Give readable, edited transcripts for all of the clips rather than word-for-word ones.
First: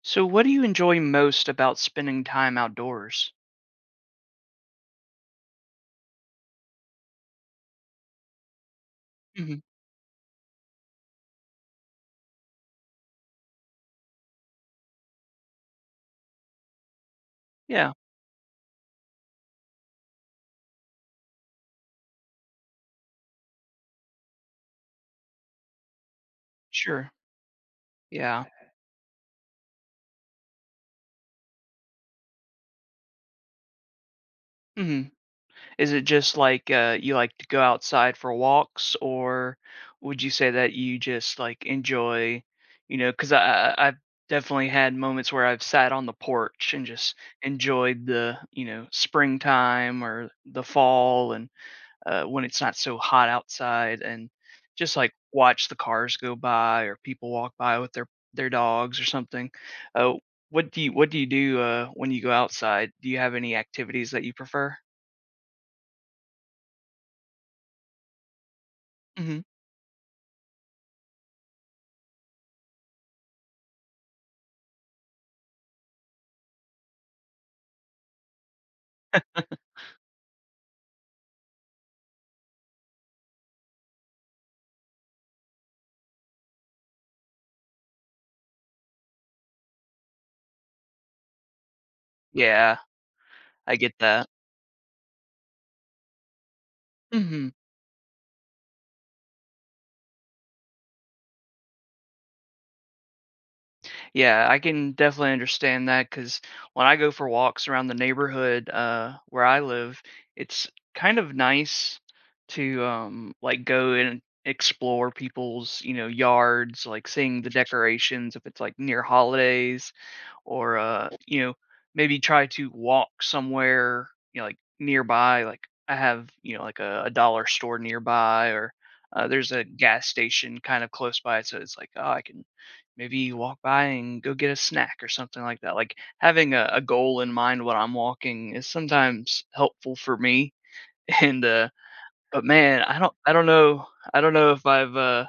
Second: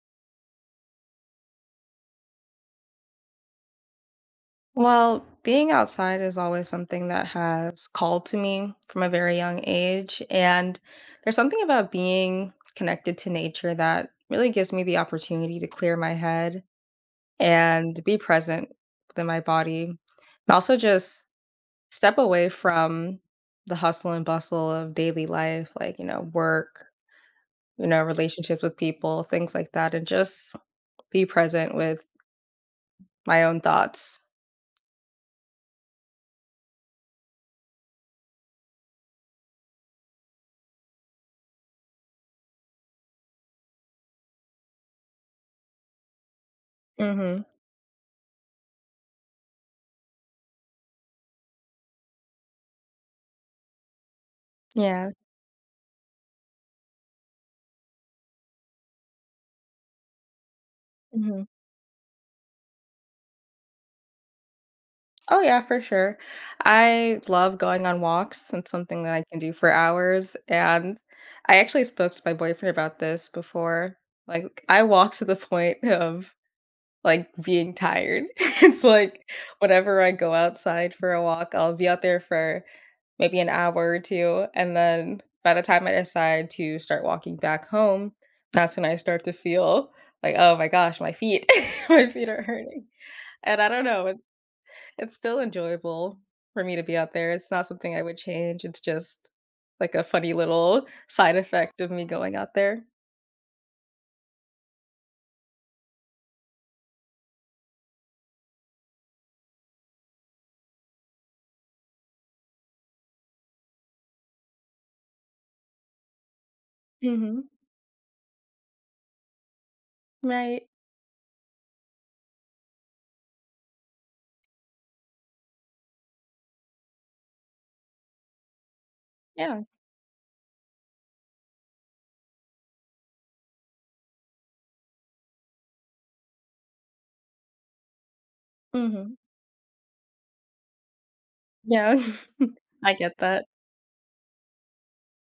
So, what do you enjoy most about spending time outdoors? Well, being outside is always something that has called to me from a very young Mhm. age. And there's something about being connected to nature that really gives me the opportunity to clear my head Yeah, and be present within my body. And also just step away from the hustle and bustle of daily life, like, work, sure. Yeah. relationships with people, things like that, and just be present with my own thoughts. Mhm. Is it just you like to go outside for walks, or would you say that you just like enjoy, because I've definitely had moments where I've sat on the porch and just Hmm. enjoyed the springtime or the fall and when it's not so hot outside and just Yeah. like watch the cars go by or people walk by with their dogs or something. Uh, what do you what do you Mm-hmm. do uh, when you go outside? Do you have any activities that you prefer? Oh yeah, for sure. I love going on walks. It's something that I can Hmm. do for hours. And I actually spoke to my boyfriend about this before. Like I walk to the point of like being tired. It's like whenever I go outside for a walk, I'll be out there for maybe an hour or two. And then by the time I decide to start walking back home, that's when I start to feel like, oh my gosh, my feet, my feet are Yeah, hurting. And I I don't get know, that. it's still enjoyable for me to be out there. It's Mhm. not something I would change. It's just like a funny little side effect of me going out there. Yeah, I can definitely understand that because when I go for walks around the neighborhood where I live, it's kind of nice to like go and explore people's yards, like Mhm. seeing the decorations if it's like near holidays Right. or maybe try to walk somewhere like nearby. Like I have like a dollar store nearby or there's Yeah. a gas station kind of close by, so it's like, oh, I can maybe you walk by and go get a snack or something like that. Like having a goal in mind when I'm walking is Mhm. sometimes helpful for me. And Yeah. but man, I I get don't I that. don't know I don't know if I've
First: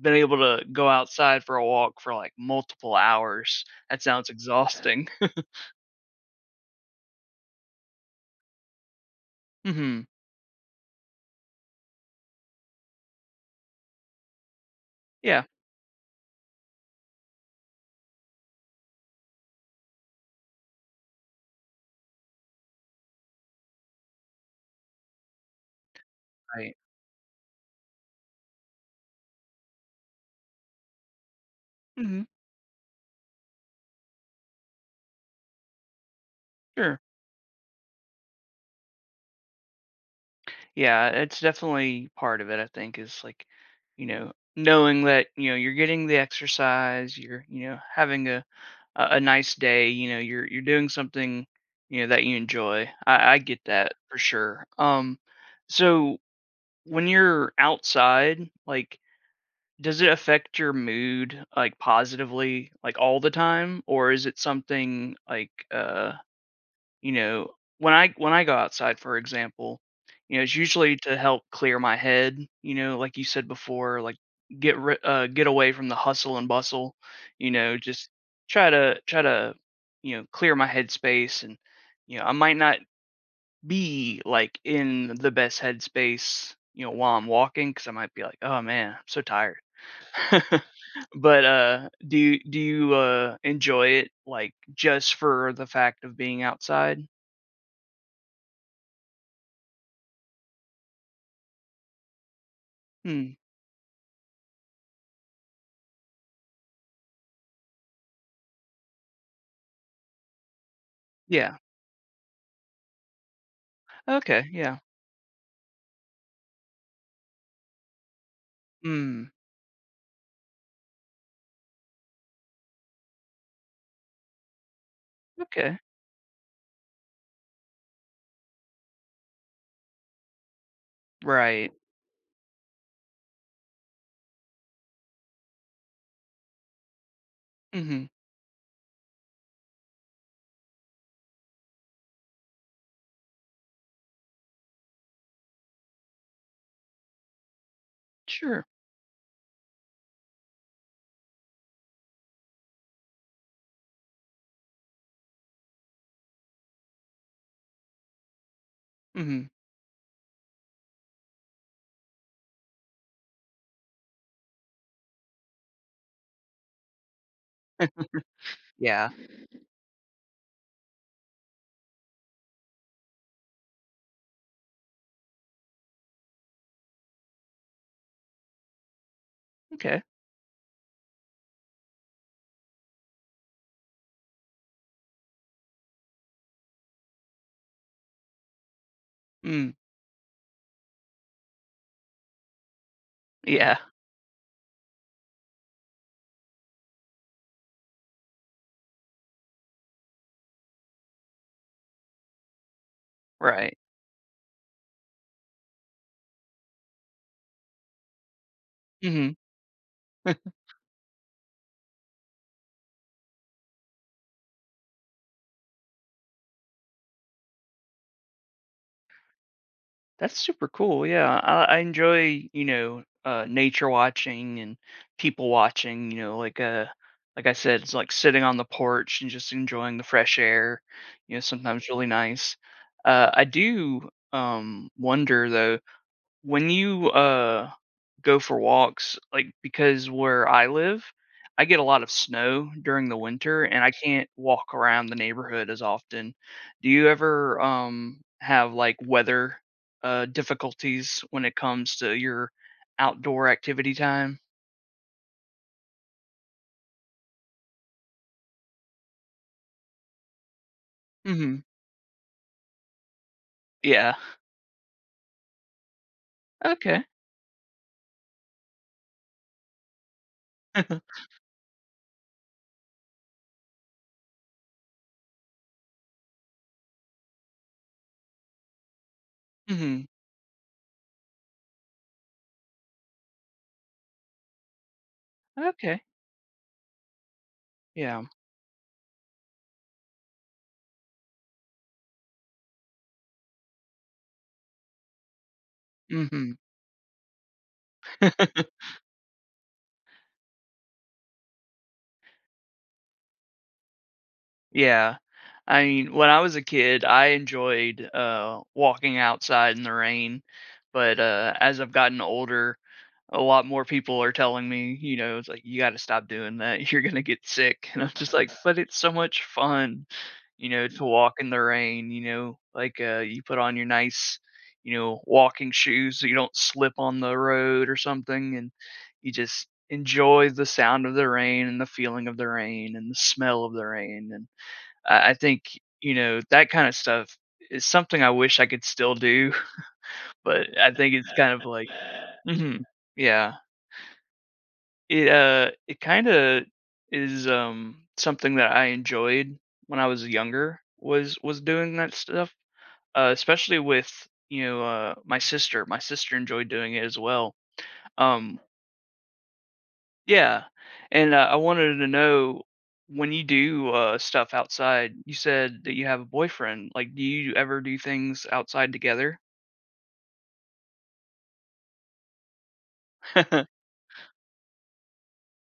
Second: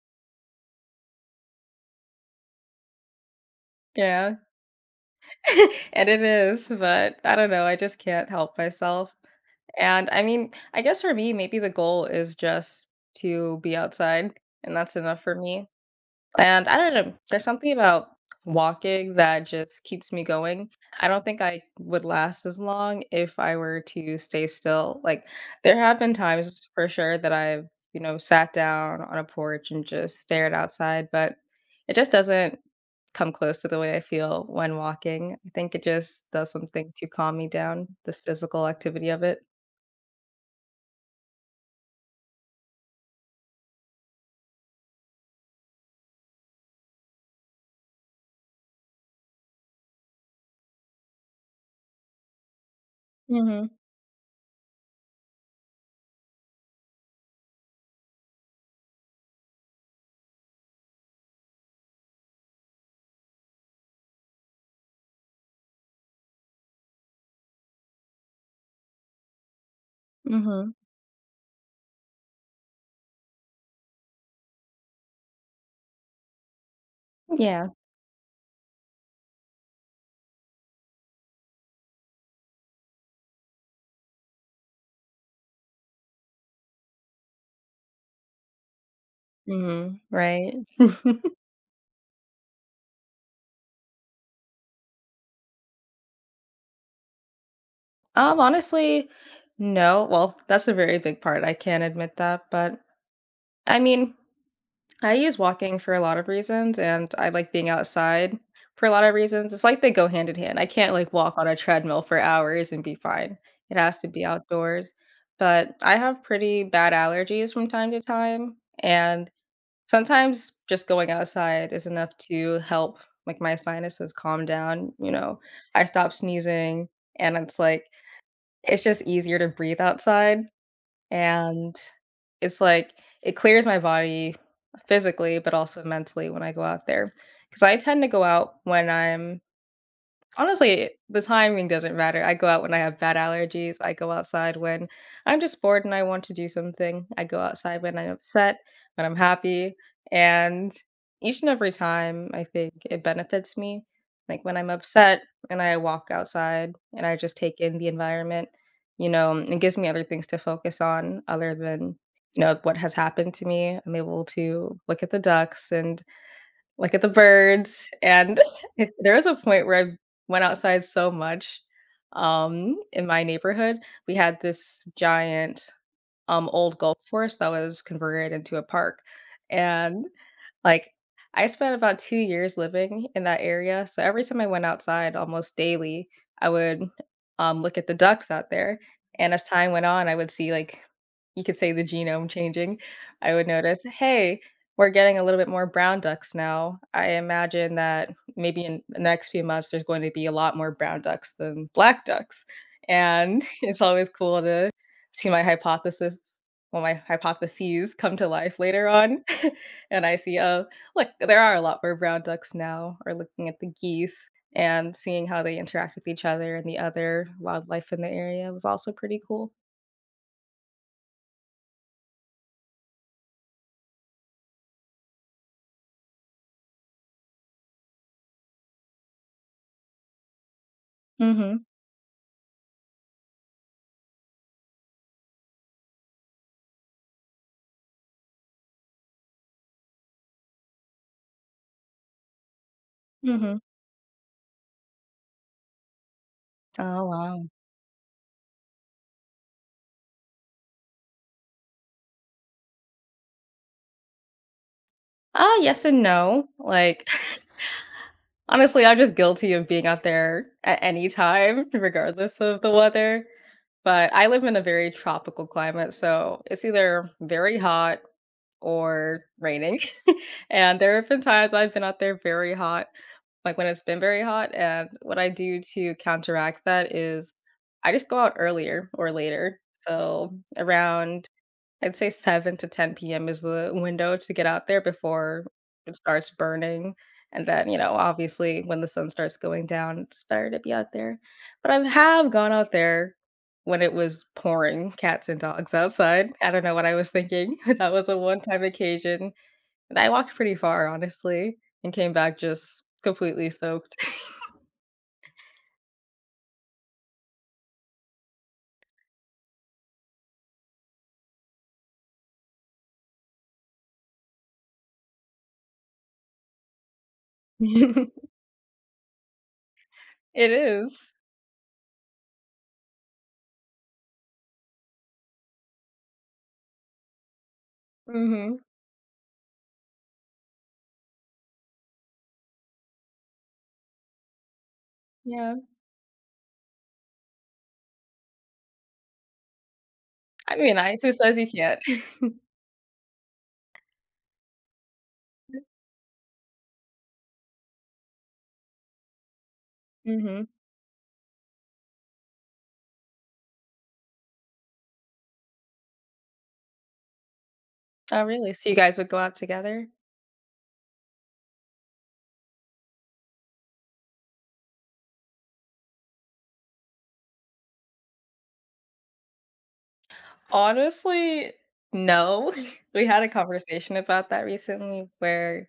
been able to go outside for a walk for like multiple hours. That sounds Yeah. exhausting. And it is, but I don't know, I just can't help myself. Hmm. And I mean, I guess for me, maybe the goal is just to be outside, and that's enough for Yeah. me. And I don't know, there's something about walking that just keeps me going. I don't think I would last as long if I were to stay still. Like there have been times Right. for sure that I've sat down on a porch and just stared outside, but it just Hmm. doesn't come close to the way I feel when walking. I think it just does something Sure. to calm me down, the physical activity of it. Yeah, it's definitely part of it. I think is like, knowing that you're getting the exercise, you're having a nice day. You know, you're doing something that you enjoy. I get Mhm. that for sure. So when you're outside, like, does it affect your mood like positively, like all the time, or is it something like you know, when I go outside, for example, you know, it's Mhm. usually to help clear my head, you know, like you said before, like get away from the hustle and bustle, you Yeah. know, just try to you know, clear my headspace and you know, I might not be like in the best headspace, you know, while I'm walking cuz I might be like, "Oh man, I'm so tired." Mhm. Right. But do you enjoy it like just for the fact of being outside? Honestly, no. Well, that's a very big part. I can admit that. But Hmm. I mean, I use walking for a lot of reasons and I like being outside for a lot of reasons. It's like they go hand in hand. I can't like walk on a Yeah. treadmill for hours and be fine. It has to be Okay, yeah. outdoors. But I have pretty bad allergies from time to time. And Mm. sometimes just going outside is enough to help like my sinuses calm down. You know, Okay. I stop sneezing and it's like, it's just easier to breathe outside, Right. and it's like it clears my body physically, but also mentally when I go out there, because I tend to Mhm. go out when I'm honestly, the timing doesn't matter. I go out when I have bad allergies. I go outside when I'm just bored and I want to do something. I go outside when I'm upset, Sure. when I'm happy. And each and every time, I think it benefits me. Like when I'm upset and I walk outside and I just take in the environment, you know, Mhm. it gives me other things to focus on other than, you know, what has happened to me. I'm able to look at the ducks and look at the birds, and it Yeah. there was a point where I went outside so much, in my neighborhood. We had this giant, old golf course that was converted into a park. Okay. And like, I spent about 2 years living in that area, so every time I went outside almost daily, I would, look at the ducks out there, and as Mm. time went on, I would see, like you could say the genome changing. I would Yeah. notice, "Hey, we're getting a little bit more brown ducks now." I imagine that maybe in the next few months, there's going to be a lot more brown ducks than black ducks, and Right. it's always cool to see my hypotheses come to life later on. Mhm. And I see, oh, look, there are a lot more brown ducks now, or looking at the geese and seeing how they interact with each other and the other wildlife in the area was also pretty cool. That's super cool, yeah. I enjoy, you know, nature watching and people watching, you know, like, uh, like I said, it's like sitting on the porch and just enjoying the fresh air, you know, Mhm, sometimes really nice. I do, wonder though, when you, go for walks, like, because where I live, I get a lot of snow during the mhm. winter, and I can't walk around the neighborhood as often. Do Oh, you wow. ever, have, like, weather, difficulties when it comes to your outdoor activity time? Ah, yes and no. Like, honestly, I'm just guilty of being out there at any Mhm. time, regardless of the weather. But Yeah. I live in a very tropical climate, so it's Okay. either very hot or raining. And there have been times I've been out there very hot like when it's been very hot. And what I do to counteract that is I just go out earlier or later. Mhm. So around, I'd say 7 to 10 p.m. is the window to get out there before it Okay. starts burning. And then, you know, Yeah. obviously when the sun starts going down, it's better to be out there. But I have gone out there when it was pouring cats and dogs outside. I Mhm. don't know what I was thinking. That was a one time occasion and I walked pretty far, honestly, and came back just completely soaked. Yeah. I mean, when I was a kid, I enjoyed walking outside in the rain, but as I've gotten older, a lot more people are telling me, you know, it's like you got to stop doing that. You're going to get sick. And I'm just like, but it's so much fun, It you know, to is. walk in the rain, you know, like you put on your nice, you know, walking shoes so you don't slip on the road or something, Mhm. and you just enjoy the sound of the rain and the feeling of the rain and the smell of the rain. I Yeah. think you know that kind of stuff is something I wish I could still do, I mean, but I I who think it's says you kind of can't? like, hmm, yeah, it it kind of is something that I enjoyed when I was Mhm. younger was doing that stuff, especially with my sister. My sister enjoyed doing it as well. Oh, really? Um, So you guys would go out together? Yeah, and, I wanted to know when you do, stuff outside, you said that you have a boyfriend, like, do you ever do things outside together? Honestly, no. We had a conversation about that recently where,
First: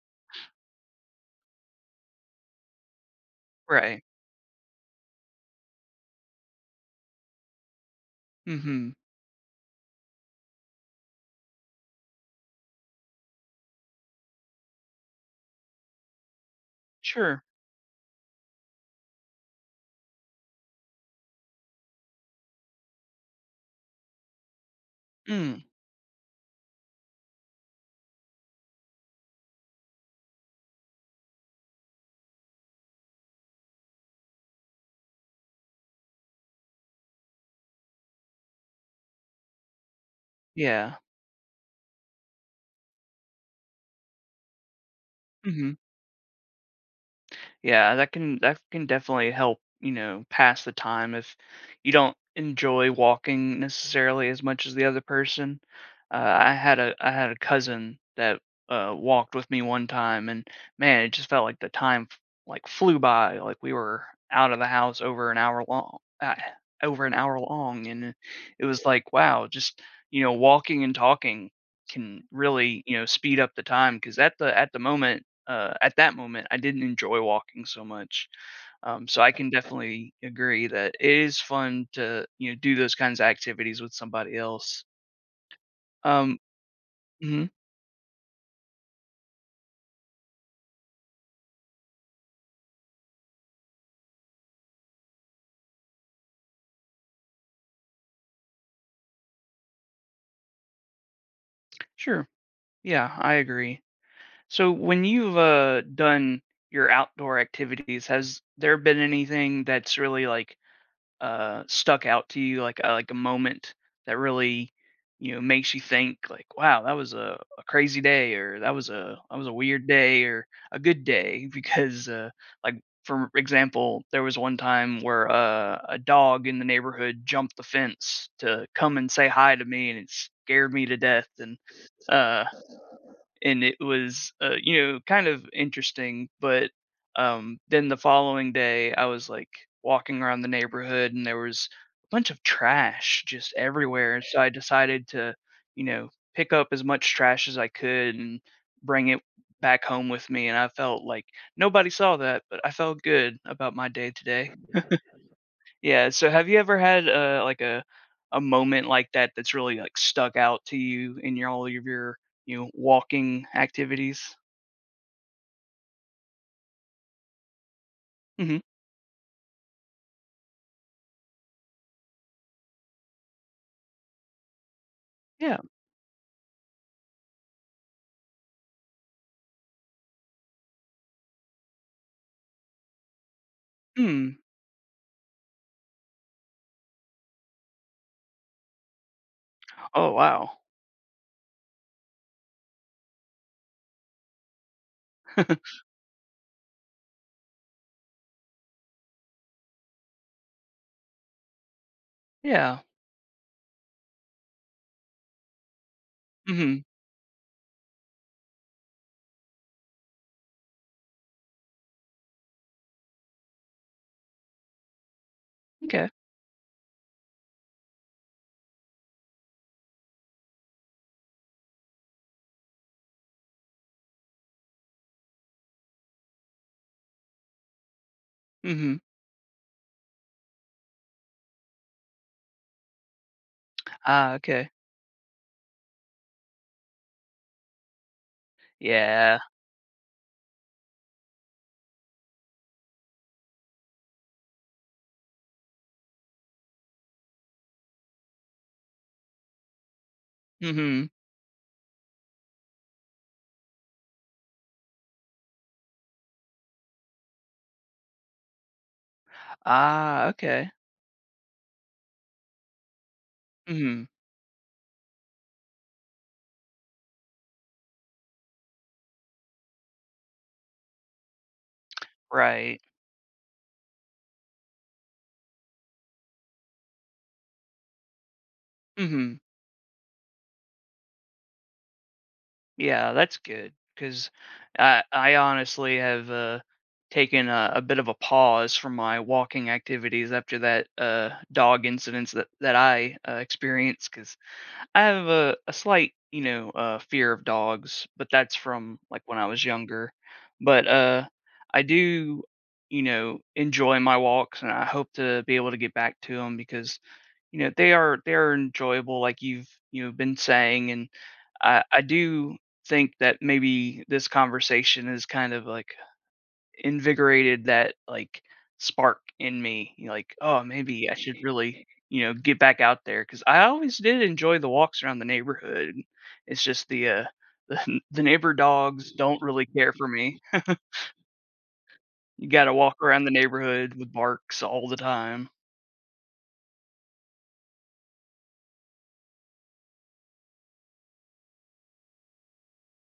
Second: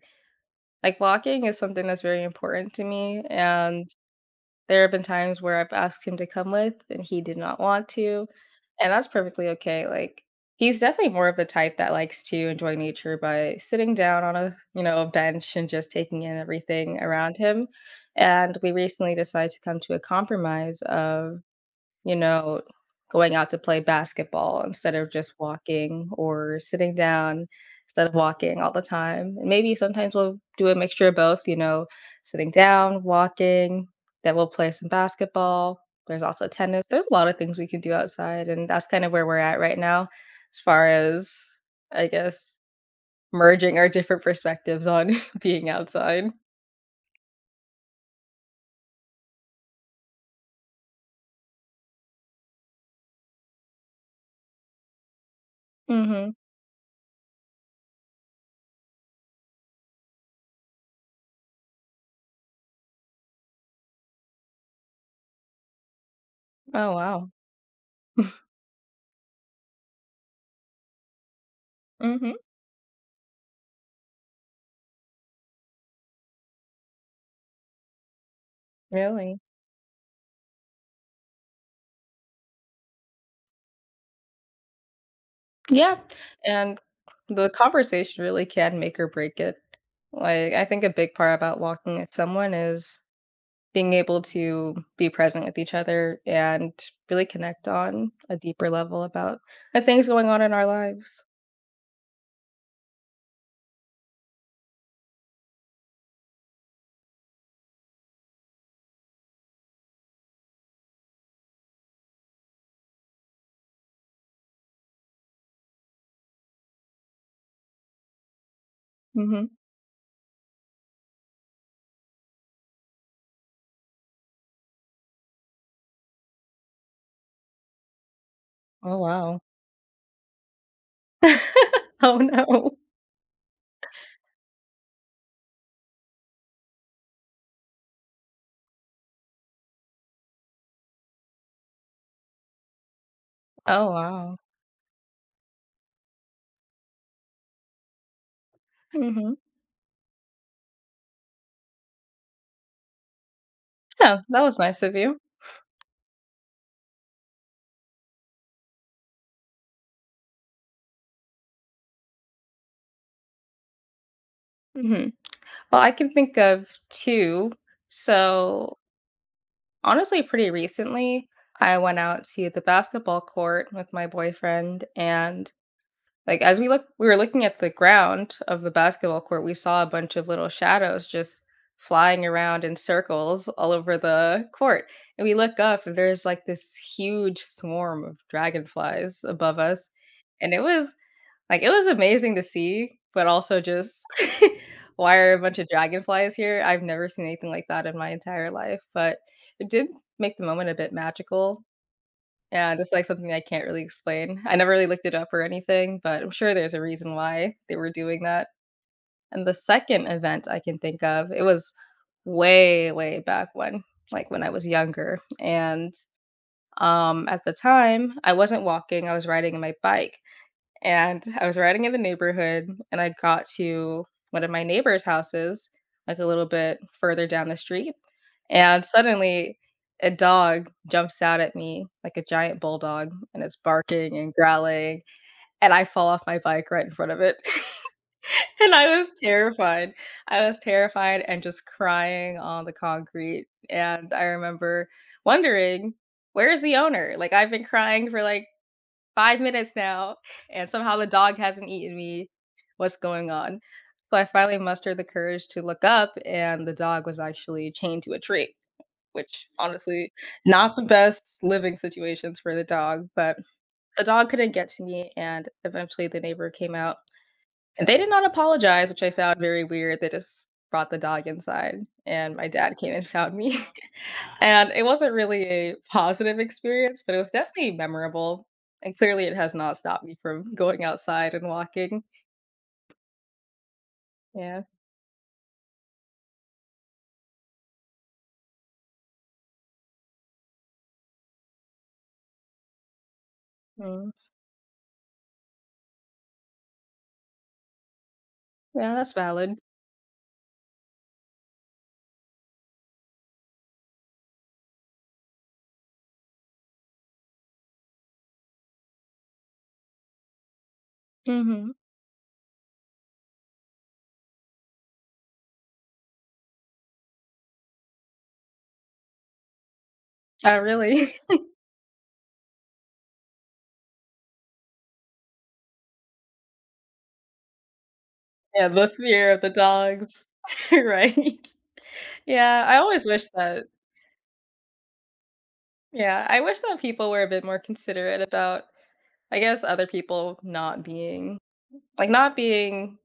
like, walking is something that's very important to me, and Right. there have been times where I've asked him to come with, and he did not want to, and Mhm. that's perfectly okay. Like, he's definitely more of the type that likes to enjoy nature by sitting down on a, you know, a bench and just taking in everything around Sure. him, and we recently decided to come to a compromise of, you know, going out to play basketball instead of just Mm. walking or sitting down instead of walking all the time. And maybe sometimes we'll do a mixture of both, you know, sitting down, walking, then we'll play some basketball. There's also tennis. There's a lot of things we can do outside, and that's kind of where we're at right now as far Yeah. as I guess merging our different perspectives on being Mhm. outside. Yeah, that can definitely help, you know, pass the time if you don't enjoy walking necessarily as much as the other person. Mhm. I had a cousin that walked with me one time, and man, it just felt like like flew by. Like we were out of the house over an hour long, Oh, wow. And it was like, wow, just you know, walking and talking can Mhm. really you know speed up the time because at the moment at that moment, I didn't enjoy walking so much. So I Really? can definitely agree that it is fun to you know do those kinds of activities with somebody else. Yeah, Um, and mhm, the conversation really can make or break it. Like, I think a big part about walking with someone is being able to be present with each other and really connect on a deeper level about the things going on in our lives. sure, yeah, I agree. So when you've done your outdoor activities, has there been anything that's really like stuck out to you, like like a moment that really, you know, makes you think like, wow, that was a crazy day, or that was Mhm. A weird day, or a good day, because like for example, there was one time where a dog in the neighborhood jumped the fence to come Oh, and say wow. hi to me, and it scared me to death, and Oh, uh, no. It was, you know, kind of interesting. But then the following day, I was like walking around the neighborhood, and there was a bunch of trash just Oh, everywhere. wow. So I decided to, you know, pick up as much trash as I could and bring it Mhm. back home with me. And I felt like nobody saw that, but I felt good about my day Yeah, that today. was nice of you. Yeah. So have you ever had like a moment like that that's really like stuck out to you in your all of your you know walking activities? Mhm. Well, I can think of 2. Mhm. So honestly, pretty recently, I went out to the basketball court with my boyfriend, and Yeah. like as we look we were looking at the ground of the basketball court, we saw a bunch of little shadows just flying around in circles all over Mm. the court. And we look up and there's like this huge swarm of dragonflies above us. Oh, And wow. it was like, it was amazing to see, but also just, why are a bunch of dragonflies here? I've never seen anything like that in my entire life, but it did make the moment a bit magical and Yeah. it's, like, something I can't really explain. I never really looked it up or anything, but I'm sure there's a Mhm. reason why they were doing that. And the 2nd event I can think of, it was way, way back when, like, when I was younger, and, Okay. At the time, I wasn't walking, I was riding my bike, and I was riding in the neighborhood and I got to one of my neighbor's houses, like a little bit further down the street. And Mhm. suddenly a dog jumps out at me like a giant bulldog and it's barking and Ah, okay. growling. And I fall off my bike right in front of it. And I was Yeah. terrified. I was terrified and just crying on the concrete. And I remember wondering, where's the owner? Like I've been crying for like 5 minutes now, and somehow the Mhm. dog hasn't eaten me. What's going on? So I finally mustered the courage to look up, and the dog was actually chained to a tree, which honestly, Ah, okay. not the best living situations for the dog, but the Mhm. dog couldn't get to me, and eventually the neighbor came out, and they did not apologize, which I found very weird. They just brought the dog inside, and my dad Right. came and found me. And it wasn't really a positive experience, but it was definitely memorable, and clearly, it Mhm. has not stopped me from going outside and walking. Yeah, that's good 'cause Yeah. I honestly have, taken a bit of a pause from my walking activities after that, dog incidents that I, Mm. experienced 'cause I have a slight, you know, fear of dogs, but that's Yeah, from that's like when I valid. was younger. But I do, you know, enjoy my walks, and I hope to be able to get back to them because you know they are enjoyable, like you've you know been saying, and Mhm. I do think that maybe this conversation is kind of like invigorated that like spark in me, you know, like, I "Oh, maybe I really. should really, you know, get back out there because I always did enjoy the walks around the neighborhood. It's just the, the neighbor Yeah, the dogs fear of don't the really care for dogs. me. Right. You Yeah, gotta I walk always around wish the that. neighborhood with barks all the time. Yeah, I wish that people were a bit more considerate about, I guess, other people not being, like, not being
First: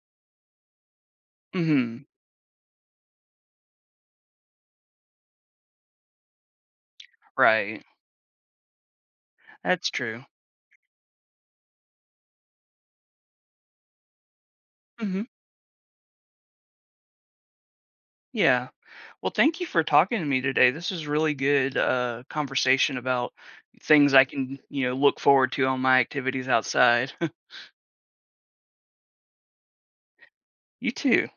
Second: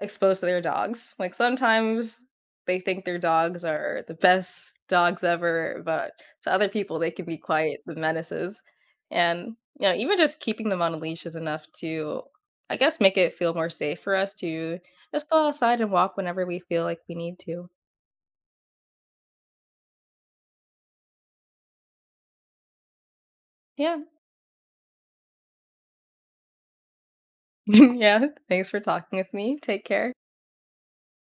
exposed to their dogs. Like Mhm. sometimes they think their dogs are the best dogs ever, but to other people they can be quite Right. the menaces. And you That's know, even true. just keeping them on a leash is enough to, I guess, make it feel more safe for us to Mhm. just go outside and walk whenever we feel like we need to. Yeah. Well, thank you for talking to me today. This is really good, conversation about Yeah. things I can, you know, look forward to on my activities outside. Yeah. Thanks for talking with me. Take care. You too.